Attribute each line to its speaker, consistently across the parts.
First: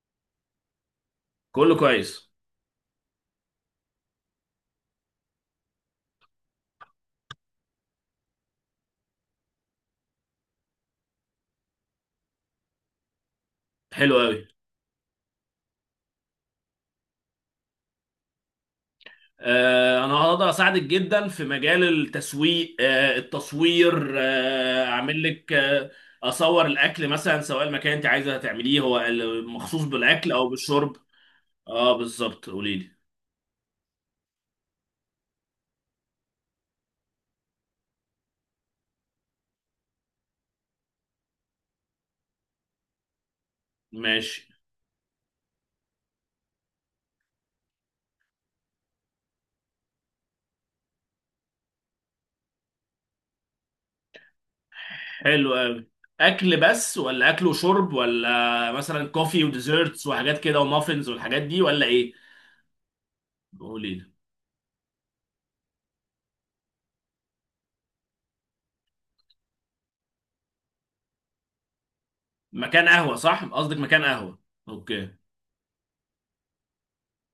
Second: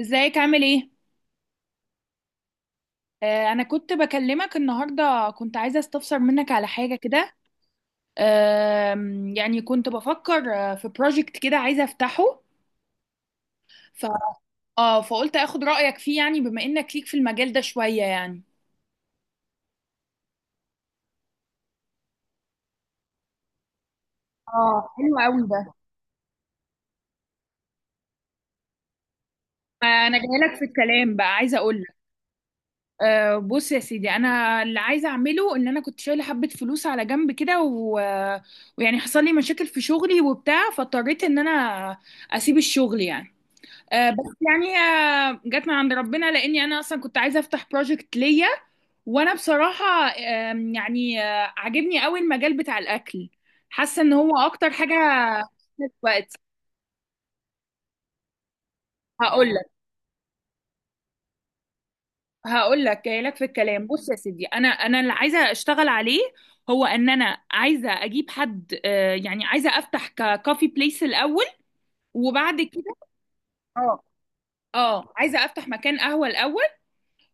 Speaker 1: ازيك عامل ايه؟
Speaker 2: كله كويس.
Speaker 1: انا كنت بكلمك النهارده، كنت عايزه استفسر منك على حاجه كده. يعني كنت بفكر في بروجكت كده عايزه افتحه. ف...
Speaker 2: حلو قوي.
Speaker 1: فقلت اخد رايك فيه، يعني بما انك ليك في المجال ده شويه يعني.
Speaker 2: انا هقدر اساعدك جدا في مجال التسويق، التصوير، آه
Speaker 1: اه، حلو
Speaker 2: اعمل
Speaker 1: قوي
Speaker 2: لك
Speaker 1: ده.
Speaker 2: آه اصور الاكل مثلا، سواء المكان انت عايزه تعمليه هو مخصوص
Speaker 1: انا
Speaker 2: بالاكل
Speaker 1: جاي
Speaker 2: او
Speaker 1: لك في
Speaker 2: بالشرب.
Speaker 1: الكلام بقى، عايزه اقول لك.
Speaker 2: اه بالظبط، قولي لي.
Speaker 1: بص يا سيدي، انا اللي عايزه اعمله ان انا كنت شايله حبه فلوس على جنب كده، ويعني حصل لي مشاكل في شغلي وبتاع، فاضطريت ان انا اسيب الشغل يعني. بس
Speaker 2: ماشي.
Speaker 1: يعني جت من عند ربنا، لاني انا اصلا كنت عايزه افتح بروجكت ليا. وانا بصراحه، يعني عاجبني قوي المجال بتاع الاكل، حاسه ان هو اكتر حاجه
Speaker 2: حلو قوي.
Speaker 1: في وقت.
Speaker 2: اكل بس ولا اكل وشرب، ولا مثلا كوفي
Speaker 1: هقول لك
Speaker 2: وديزرتس وحاجات كده ومافنز والحاجات دي، ولا ايه؟
Speaker 1: هقول لك، جاي لك في الكلام.
Speaker 2: قولي
Speaker 1: بص
Speaker 2: لي.
Speaker 1: يا سيدي، انا اللي عايزه اشتغل عليه هو ان انا عايزه اجيب حد، يعني عايزه افتح كافي بليس الاول، وبعد كده.
Speaker 2: مكان قهوه، صح؟ قصدك
Speaker 1: اه
Speaker 2: مكان قهوه.
Speaker 1: اه،
Speaker 2: اوكي.
Speaker 1: عايزه افتح مكان قهوه الاول،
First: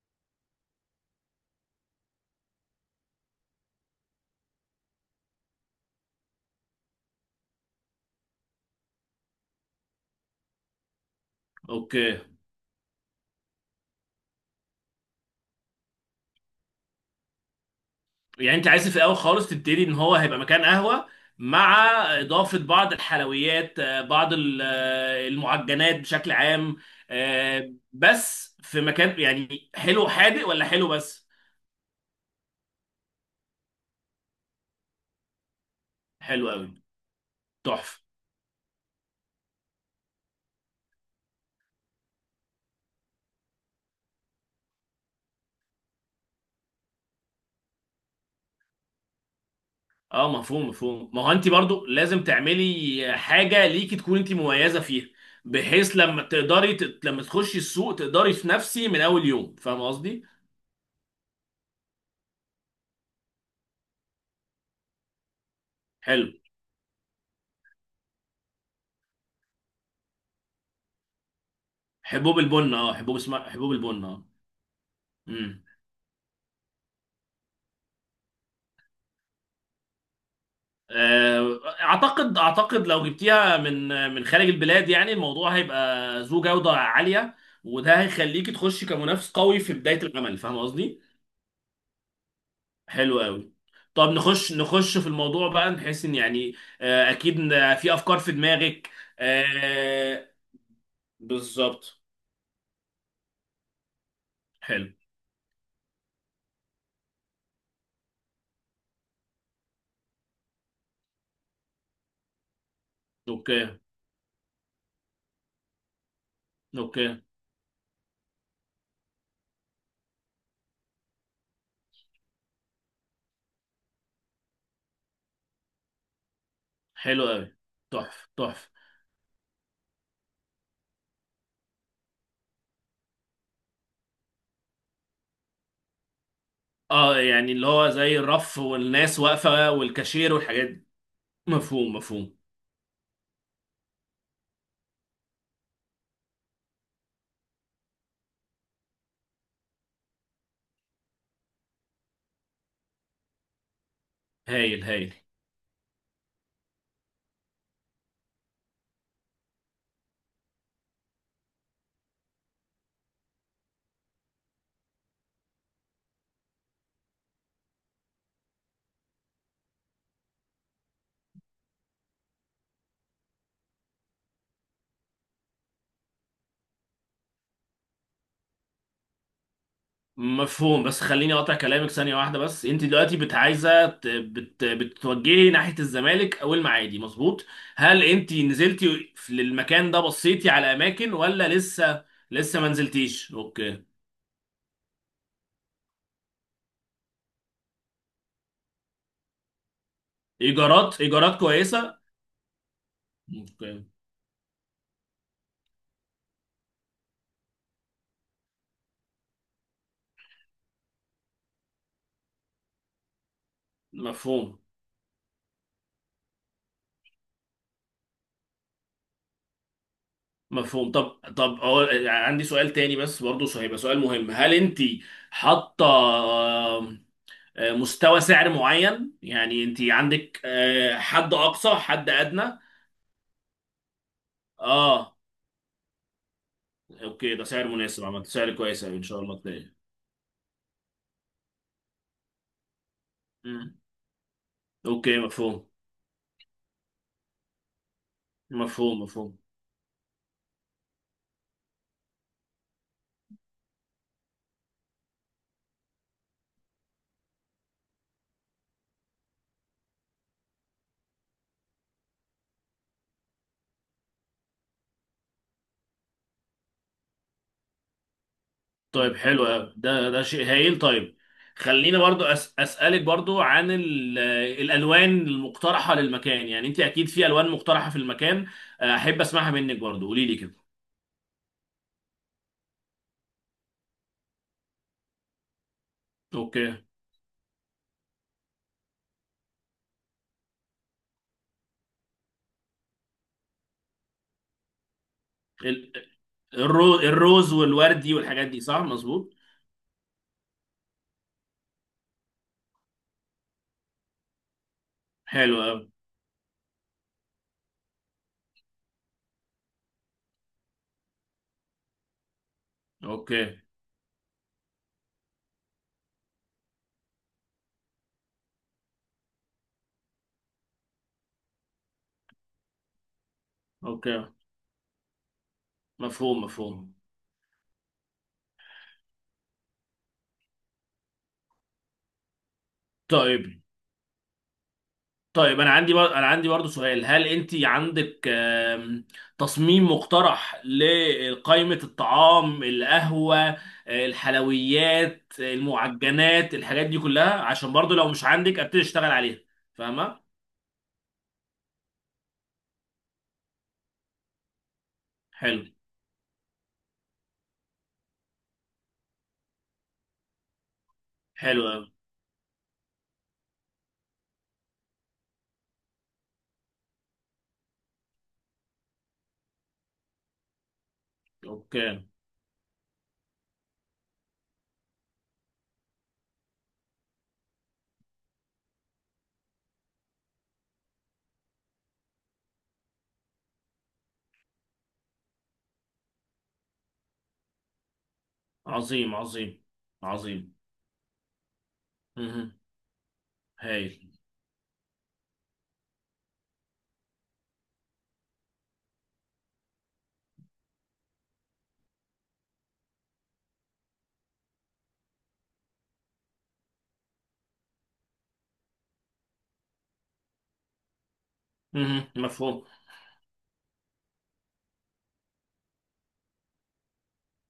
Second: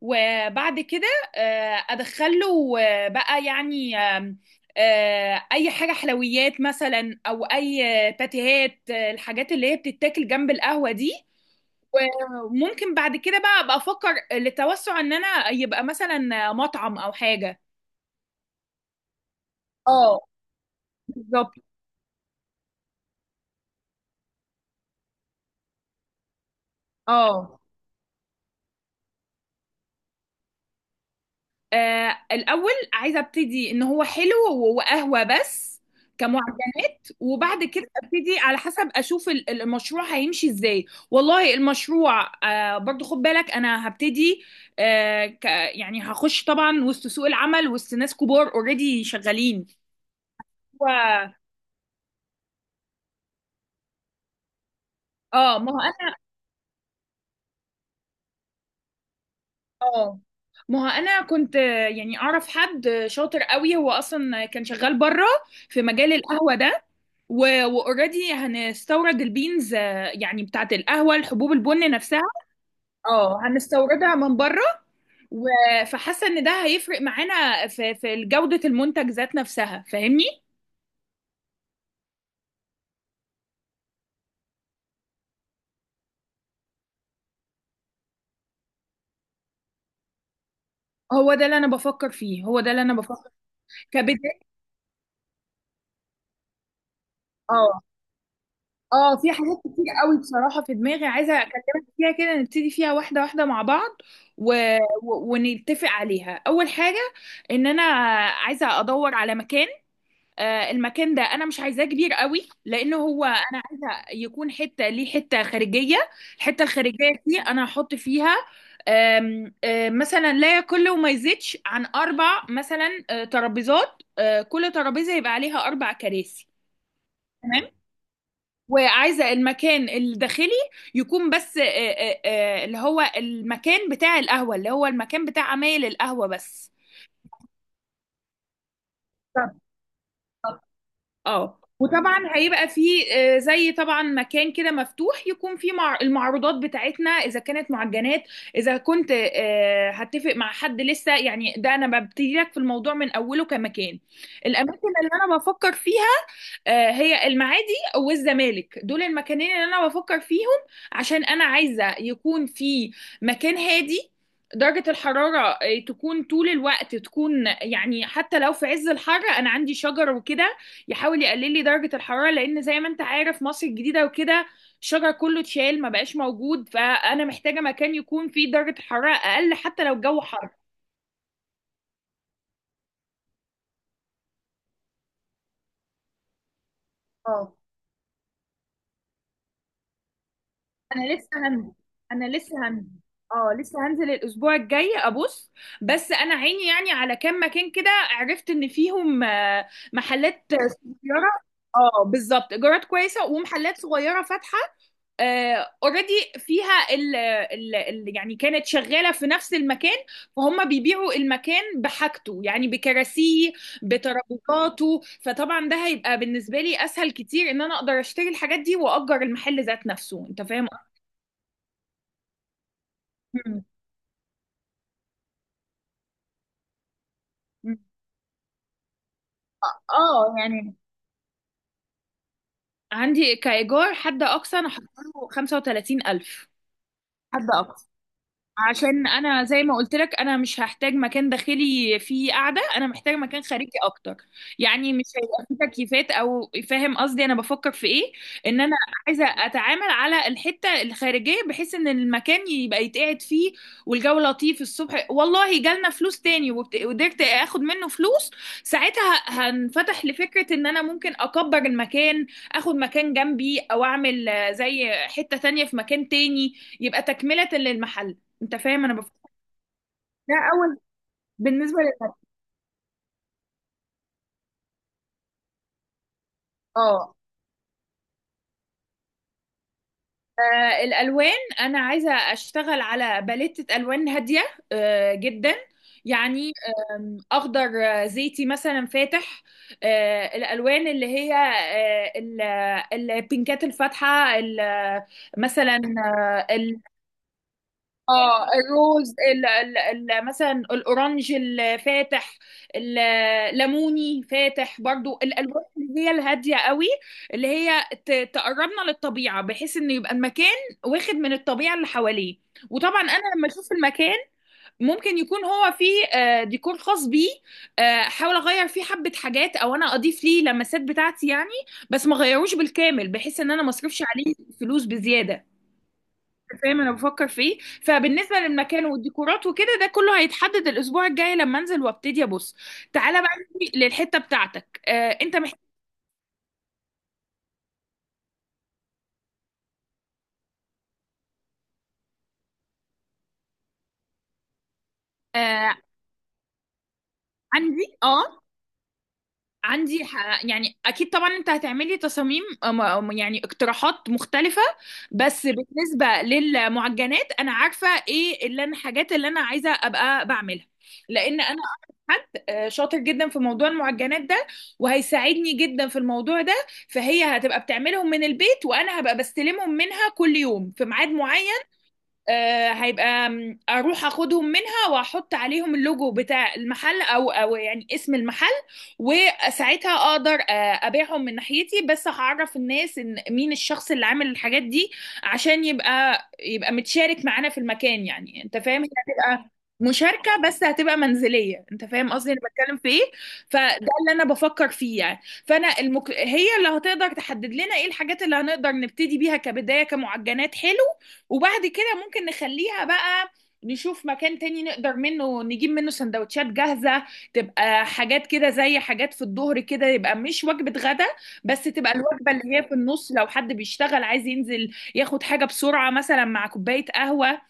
Speaker 1: وبعد كده ادخله بقى يعني آم، آه، اي حاجه حلويات مثلا، او اي باتيهات، الحاجات اللي هي بتتاكل جنب القهوه دي.
Speaker 2: اوكي،
Speaker 1: وممكن بعد كده بقى ابقى افكر للتوسع ان انا يبقى مثلا مطعم او حاجه.
Speaker 2: يعني انت عايز في الاول خالص تبتدي ان هو
Speaker 1: اه،
Speaker 2: هيبقى مكان قهوه،
Speaker 1: بالظبط.
Speaker 2: مع اضافه بعض الحلويات، بعض المعجنات بشكل عام.
Speaker 1: اه،
Speaker 2: بس في مكان، يعني حلو حادق ولا حلو بس؟
Speaker 1: الاول عايزه ابتدي ان هو حلو وقهوه بس،
Speaker 2: حلو
Speaker 1: كمعتمد،
Speaker 2: قوي.
Speaker 1: وبعد كده
Speaker 2: تحفه.
Speaker 1: ابتدي على حسب اشوف المشروع هيمشي ازاي. والله المشروع برضو، خد بالك انا هبتدي، آه ك يعني هخش طبعا وسط سوق العمل، وسط ناس كبار اوريدي شغالين.
Speaker 2: اه مفهوم مفهوم، ما هو
Speaker 1: و...
Speaker 2: انت برضو لازم تعملي حاجه ليكي تكون انت مميزه فيها،
Speaker 1: اه.
Speaker 2: بحيث لما لما تخشي السوق تقدري تنافسي من اول يوم، فاهم
Speaker 1: اه
Speaker 2: قصدي؟
Speaker 1: ما هو انا كنت يعني اعرف حد شاطر قوي، هو اصلا كان شغال بره في مجال
Speaker 2: حلو.
Speaker 1: القهوة ده. واوريدي هنستورد البينز، يعني بتاعت القهوة، الحبوب، البن نفسها.
Speaker 2: حبوب البن، اه حبوب،
Speaker 1: اه،
Speaker 2: اسمها حبوب البن
Speaker 1: هنستوردها
Speaker 2: اه.
Speaker 1: من بره، فحاسه ان ده هيفرق معانا في جوده المنتج ذات نفسها، فاهمني؟
Speaker 2: اعتقد لو جبتيها من من خارج البلاد، يعني الموضوع هيبقى ذو جودة عالية، وده هيخليكي تخشي كمنافس قوي في بداية العمل، فاهم قصدي؟
Speaker 1: هو ده اللي انا بفكر فيه، هو ده اللي انا
Speaker 2: حلو
Speaker 1: بفكر،
Speaker 2: قوي. طب
Speaker 1: كبدايه.
Speaker 2: نخش في الموضوع بقى، نحس ان يعني، اكيد إن
Speaker 1: اه.
Speaker 2: في افكار في دماغك.
Speaker 1: اه، في حاجات كتير قوي
Speaker 2: آه،
Speaker 1: بصراحه في دماغي عايزه اكلمك
Speaker 2: بالظبط.
Speaker 1: فيها كده، نبتدي فيها واحده واحده مع بعض، و...
Speaker 2: حلو.
Speaker 1: ونتفق عليها. اول حاجه ان انا عايزه ادور على مكان. المكان ده انا مش عايزاه كبير قوي، لان هو
Speaker 2: اوكي.
Speaker 1: انا عايزه يكون حته ليه، حته خارجيه. الحته
Speaker 2: اوكي.
Speaker 1: الخارجيه دي انا هحط فيها آم، آه، مثلا لا يقل وما يزيدش عن اربع مثلا ترابيزات، كل ترابيزه يبقى عليها اربع كراسي.
Speaker 2: حلو قوي.
Speaker 1: تمام.
Speaker 2: تحفة تحفة.
Speaker 1: وعايزه المكان الداخلي يكون بس، اللي هو المكان بتاع القهوه، اللي هو المكان بتاع عمايل القهوه بس.
Speaker 2: اه يعني اللي هو زي الرف والناس واقفة والكاشير
Speaker 1: طب.
Speaker 2: والحاجات دي.
Speaker 1: اه،
Speaker 2: مفهوم
Speaker 1: وطبعا
Speaker 2: مفهوم.
Speaker 1: هيبقى فيه زي طبعا مكان كده مفتوح، يكون فيه مع المعروضات بتاعتنا اذا كانت معجنات، اذا كنت هتفق مع حد. لسه يعني، ده انا ببتدي لك في الموضوع من اوله كمكان.
Speaker 2: هايل
Speaker 1: الاماكن اللي
Speaker 2: هايل.
Speaker 1: انا بفكر فيها هي المعادي والزمالك، دول المكانين اللي انا بفكر فيهم. عشان انا عايزه يكون في مكان هادي، درجة الحرارة تكون طول الوقت تكون، يعني حتى لو في عز الحر أنا عندي شجر وكده يحاول يقلل لي درجة الحرارة. لأن زي ما أنت عارف، مصر الجديدة وكده الشجر كله اتشال، ما بقاش موجود، فأنا محتاجة مكان يكون فيه درجة حرارة أقل حتى لو الجو حر.
Speaker 2: مفهوم، بس خليني اقطع كلامك ثانية واحدة بس. انت دلوقتي بت عايزة ت- بت بتتوجهي ناحية الزمالك او المعادي، مظبوط؟
Speaker 1: اه.
Speaker 2: هل انت نزلتي للمكان ده، بصيتي على
Speaker 1: انا
Speaker 2: اماكن
Speaker 1: لسه
Speaker 2: ولا
Speaker 1: هنزل،
Speaker 2: لسه؟
Speaker 1: انا
Speaker 2: لسه
Speaker 1: لسه
Speaker 2: ما
Speaker 1: هنزل.
Speaker 2: نزلتيش،
Speaker 1: اه،
Speaker 2: اوكي.
Speaker 1: لسه هنزل الاسبوع الجاي ابص. بس انا عيني يعني على كام مكان كده، عرفت ان فيهم محلات
Speaker 2: ايجارات،
Speaker 1: صغيره.
Speaker 2: ايجارات كويسة.
Speaker 1: اه بالظبط، ايجارات كويسه
Speaker 2: اوكي.
Speaker 1: ومحلات صغيره فاتحه اوريدي فيها. ال ال ال يعني كانت شغاله في نفس المكان، فهم بيبيعوا المكان بحاجته يعني، بكراسيه
Speaker 2: مفهوم
Speaker 1: بترابيزاته. فطبعا ده هيبقى بالنسبه لي اسهل كتير، ان انا اقدر اشتري الحاجات دي واجر المحل ذات نفسه. انت فاهم؟
Speaker 2: مفهوم. طب طب أقول، عندي سؤال تاني بس برضه،
Speaker 1: مم.
Speaker 2: هيبقى سؤال مهم. هل انت حاطة، آم، آه،
Speaker 1: مم.
Speaker 2: مستوى سعر معين؟ يعني انت
Speaker 1: اه،
Speaker 2: عندك
Speaker 1: يعني
Speaker 2: حد اقصى، حد ادنى؟
Speaker 1: عندي كإيجار حد أقصى أنا حاطه
Speaker 2: اه.
Speaker 1: له 35,000.
Speaker 2: اوكي، ده
Speaker 1: حد
Speaker 2: سعر
Speaker 1: أقصى،
Speaker 2: مناسب، عملت سعر كويس أوي، ان
Speaker 1: عشان
Speaker 2: شاء الله
Speaker 1: انا زي
Speaker 2: تلاقي.
Speaker 1: ما قلت لك انا مش هحتاج مكان داخلي فيه قاعده، انا محتاج مكان خارجي
Speaker 2: مم.
Speaker 1: اكتر، يعني مش
Speaker 2: اوكي
Speaker 1: هيبقى فيه
Speaker 2: مفهوم.
Speaker 1: تكييفات، او فاهم قصدي انا بفكر في ايه؟ ان انا
Speaker 2: مفهوم
Speaker 1: عايزه
Speaker 2: مفهوم.
Speaker 1: اتعامل على الحته الخارجيه بحيث ان المكان يبقى يتقعد فيه والجو لطيف الصبح. والله جالنا فلوس تاني وقدرت اخد منه فلوس، ساعتها هنفتح لفكره ان انا ممكن اكبر المكان، اخد مكان جنبي، او اعمل زي حته تانية في مكان تاني، يبقى تكمله للمحل. انت فاهم انا
Speaker 2: طيب
Speaker 1: بفكر؟
Speaker 2: حلو أوي. ده ده
Speaker 1: ده
Speaker 2: شيء
Speaker 1: اول،
Speaker 2: هايل. طيب
Speaker 1: بالنسبه
Speaker 2: خلينا
Speaker 1: للمرأة.
Speaker 2: برضو اسالك برضو عن الالوان المقترحه للمكان، يعني انت اكيد
Speaker 1: اه.
Speaker 2: في الوان مقترحه في المكان. احب اسمعها منك برضو، قولي لي كده.
Speaker 1: الالوان، انا عايزه اشتغل على باليتة الوان هاديه جدا يعني.
Speaker 2: اوكي.
Speaker 1: اخضر زيتي مثلا فاتح، الالوان اللي هي البينكات الفاتحه، مثلا.
Speaker 2: ال- الروز والوردي
Speaker 1: اه،
Speaker 2: والحاجات دي، صح؟
Speaker 1: الروز،
Speaker 2: مظبوط.
Speaker 1: ال ال ال مثلا الاورنج الفاتح، الليموني فاتح برضو،
Speaker 2: حلو
Speaker 1: الالوان
Speaker 2: أوي.
Speaker 1: اللي هي الهاديه قوي، اللي هي تقربنا للطبيعه، بحيث ان يبقى المكان واخد من الطبيعه اللي حواليه. وطبعا انا
Speaker 2: اوكي.
Speaker 1: لما اشوف المكان ممكن يكون هو فيه ديكور خاص بيه، آه، احاول اغير فيه حبه حاجات، او انا اضيف ليه لمسات بتاعتي يعني، بس ما غيروش بالكامل بحيث ان انا ما اصرفش
Speaker 2: اوكي.
Speaker 1: عليه فلوس بزياده.
Speaker 2: مفهوم
Speaker 1: فاهم انا
Speaker 2: مفهوم.
Speaker 1: بفكر فيه؟ فبالنسبه للمكان والديكورات وكده، ده كله هيتحدد الاسبوع الجاي لما انزل وابتدي ابص. تعالى بقى
Speaker 2: طيب
Speaker 1: نيجي للحته بتاعتك. آه، انت
Speaker 2: طيب انا انا عندي برضه سؤال. هل انت عندك تصميم مقترح لقائمة الطعام، القهوة، الحلويات،
Speaker 1: آه،
Speaker 2: المعجنات، الحاجات دي كلها؟ عشان برضه
Speaker 1: عندي.
Speaker 2: لو مش
Speaker 1: اه،
Speaker 2: عندك، ابتدي اشتغل عليها.
Speaker 1: عندي
Speaker 2: فاهمة.
Speaker 1: يعني اكيد طبعا انت هتعملي تصاميم يعني اقتراحات مختلفة. بس
Speaker 2: حلو.
Speaker 1: بالنسبة للمعجنات انا عارفة ايه اللي انا، الحاجات اللي انا عايزة ابقى بعملها. لان انا
Speaker 2: حلو
Speaker 1: أعرف
Speaker 2: أوي.
Speaker 1: حد شاطر جدا في موضوع المعجنات ده، وهيساعدني جدا في الموضوع ده. فهي هتبقى بتعملهم من البيت، وانا هبقى بستلمهم منها كل يوم في ميعاد معين،
Speaker 2: اوكي.
Speaker 1: هيبقى اروح اخدهم منها واحط عليهم اللوجو بتاع المحل، او يعني اسم المحل. وساعتها اقدر ابيعهم من ناحيتي، بس هعرف الناس ان مين الشخص اللي عامل الحاجات دي، عشان يبقى متشارك معانا في المكان. يعني انت فاهم، هي
Speaker 2: عظيم
Speaker 1: هتبقى
Speaker 2: عظيم.
Speaker 1: مشاركة
Speaker 2: عظيم.
Speaker 1: بس هتبقى منزلية. انت فاهم قصدي انا
Speaker 2: مهم.
Speaker 1: بتكلم في ايه؟ فده
Speaker 2: هايل.
Speaker 1: اللي انا بفكر فيه يعني. فانا هي اللي هتقدر تحدد لنا ايه الحاجات اللي هنقدر نبتدي بيها كبداية كمعجنات حلو. وبعد كده ممكن نخليها بقى، نشوف مكان تاني نقدر نجيب منه سندوتشات جاهزة، تبقى حاجات كده زي حاجات في الظهر كده، يبقى مش وجبة غدا، بس تبقى
Speaker 2: مهم.
Speaker 1: الوجبة اللي هي
Speaker 2: مفهوم.
Speaker 1: في النص، لو حد بيشتغل عايز ينزل ياخد حاجة بسرعة مثلا مع كوباية قهوة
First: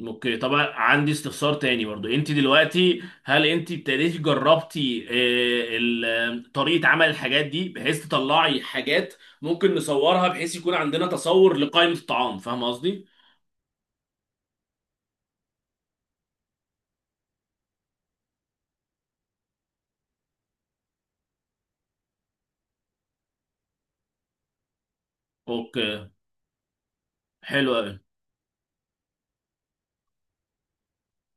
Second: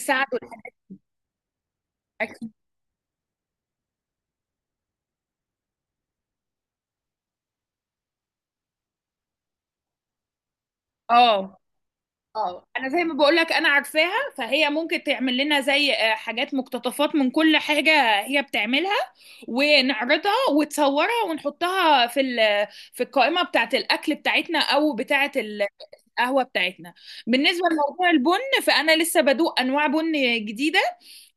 Speaker 2: اوكي. طبعا عندي استفسار تاني برضو. انت
Speaker 1: الأكل،
Speaker 2: دلوقتي هل انت ابتديتي جربتي طريقة عمل الحاجات دي، بحيث تطلعي حاجات ممكن نصورها بحيث يكون عندنا
Speaker 1: اه.
Speaker 2: تصور لقائمة الطعام، فاهم
Speaker 1: اه انا زي
Speaker 2: قصدي؟
Speaker 1: ما بقول لك انا عارفاها، فهي ممكن تعمل لنا زي حاجات مقتطفات من كل حاجة هي بتعملها، ونعرضها وتصورها ونحطها في في القائمة بتاعة الأكل بتاعتنا أو بتاعة
Speaker 2: اوكي.
Speaker 1: القهوة بتاعتنا. بالنسبة
Speaker 2: حلو قوي.
Speaker 1: لموضوع البن، فأنا لسه بدوق أنواع بن جديدة.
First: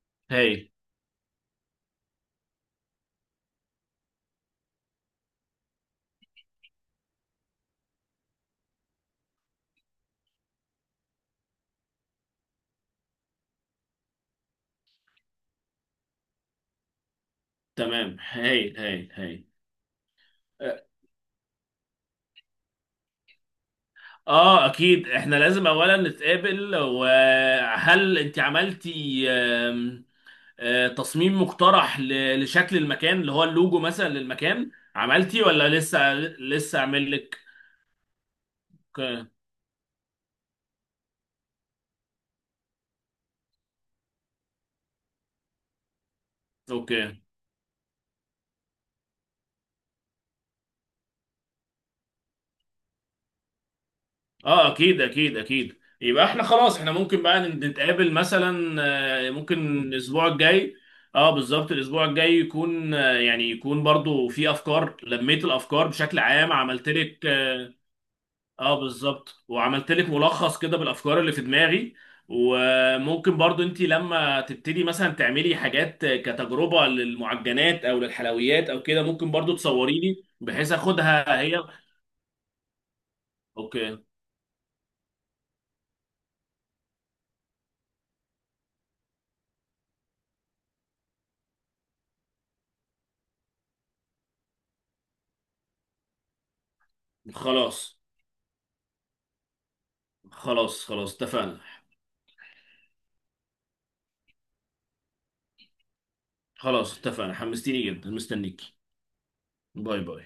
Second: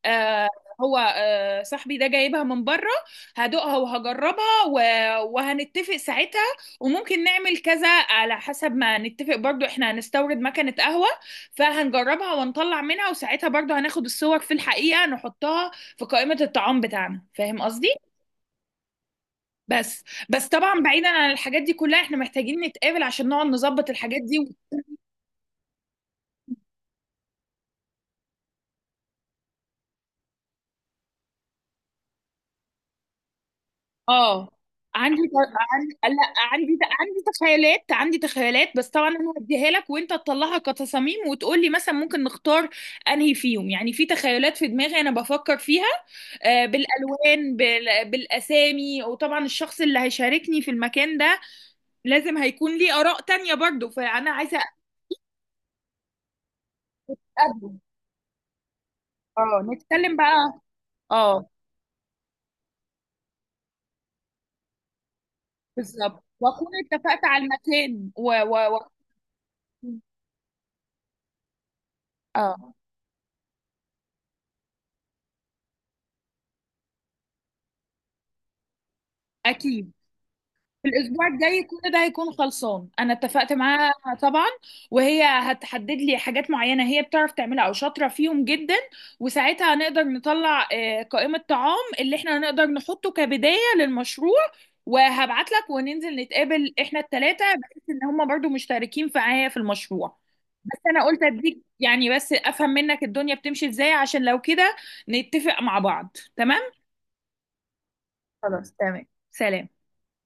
Speaker 1: آه،
Speaker 2: هايل.
Speaker 1: هو، آه صاحبي ده جايبها من بره، هدوقها وهجربها وهنتفق ساعتها. وممكن نعمل كذا على حسب ما نتفق، برضو احنا هنستورد مكنة قهوة، فهنجربها ونطلع منها، وساعتها برضو هناخد الصور في الحقيقة، نحطها في قائمة الطعام بتاعنا، فاهم قصدي؟
Speaker 2: تمام هايل هايل هايل.
Speaker 1: بس بس طبعا
Speaker 2: اه،
Speaker 1: بعيدا عن الحاجات دي كلها، احنا محتاجين نتقابل عشان نقعد نظبط الحاجات دي
Speaker 2: اكيد احنا لازم اولا نتقابل. وهل انت عملتي تصميم مقترح لشكل المكان، اللي هو اللوجو مثلا
Speaker 1: اه.
Speaker 2: للمكان،
Speaker 1: عندي،
Speaker 2: عملتي ولا لسه؟
Speaker 1: عندي لا عندي.
Speaker 2: لسه اعمل
Speaker 1: عندي
Speaker 2: لك.
Speaker 1: تخيلات، عندي تخيلات، بس طبعا
Speaker 2: اوكي.
Speaker 1: انا هديها لك وانت تطلعها كتصاميم وتقول لي مثلا ممكن نختار انهي فيهم. يعني في تخيلات في دماغي انا بفكر فيها، آه،
Speaker 2: أوكي.
Speaker 1: بالالوان بالاسامي. وطبعا الشخص اللي هيشاركني في المكان ده لازم هيكون ليه اراء تانية برضو، فانا عايزه
Speaker 2: اه اكيد اكيد اكيد. يبقى احنا خلاص، احنا ممكن بقى
Speaker 1: اقابله.
Speaker 2: نتقابل مثلا،
Speaker 1: اه،
Speaker 2: ممكن
Speaker 1: نتكلم
Speaker 2: الاسبوع
Speaker 1: بقى.
Speaker 2: الجاي. اه
Speaker 1: اه،
Speaker 2: بالظبط، الاسبوع الجاي يكون يعني يكون برضو في افكار، لميت الافكار بشكل
Speaker 1: بالظبط،
Speaker 2: عام،
Speaker 1: واكون
Speaker 2: عملت
Speaker 1: اتفقت
Speaker 2: لك.
Speaker 1: على المكان
Speaker 2: اه بالظبط، وعملت لك ملخص كده بالافكار اللي في دماغي.
Speaker 1: اه،
Speaker 2: وممكن برضو انت لما تبتدي مثلا تعملي حاجات كتجربة للمعجنات او للحلويات او كده، ممكن برضو
Speaker 1: اكيد.
Speaker 2: تصوري لي بحيث
Speaker 1: الاسبوع
Speaker 2: اخدها
Speaker 1: الجاي
Speaker 2: هي.
Speaker 1: كل ده هيكون خلصان، انا اتفقت معاها
Speaker 2: اوكي.
Speaker 1: طبعا، وهي هتحدد لي حاجات معينه هي بتعرف تعملها او شاطره فيهم جدا، وساعتها هنقدر نطلع قائمه طعام اللي احنا هنقدر نحطه كبدايه للمشروع، وهبعت لك وننزل نتقابل احنا الثلاثه، بحيث
Speaker 2: خلاص.
Speaker 1: ان هم برضو مشتركين معايا في المشروع. بس
Speaker 2: خلاص
Speaker 1: انا
Speaker 2: خلاص
Speaker 1: قلت اديك
Speaker 2: اتفقنا.
Speaker 1: يعني بس افهم منك الدنيا بتمشي ازاي، عشان لو كده نتفق مع بعض. تمام،
Speaker 2: خلاص اتفقنا، حمستيني جدا،
Speaker 1: خلاص،
Speaker 2: مستنيكي.
Speaker 1: تمام، سلام.
Speaker 2: باي باي.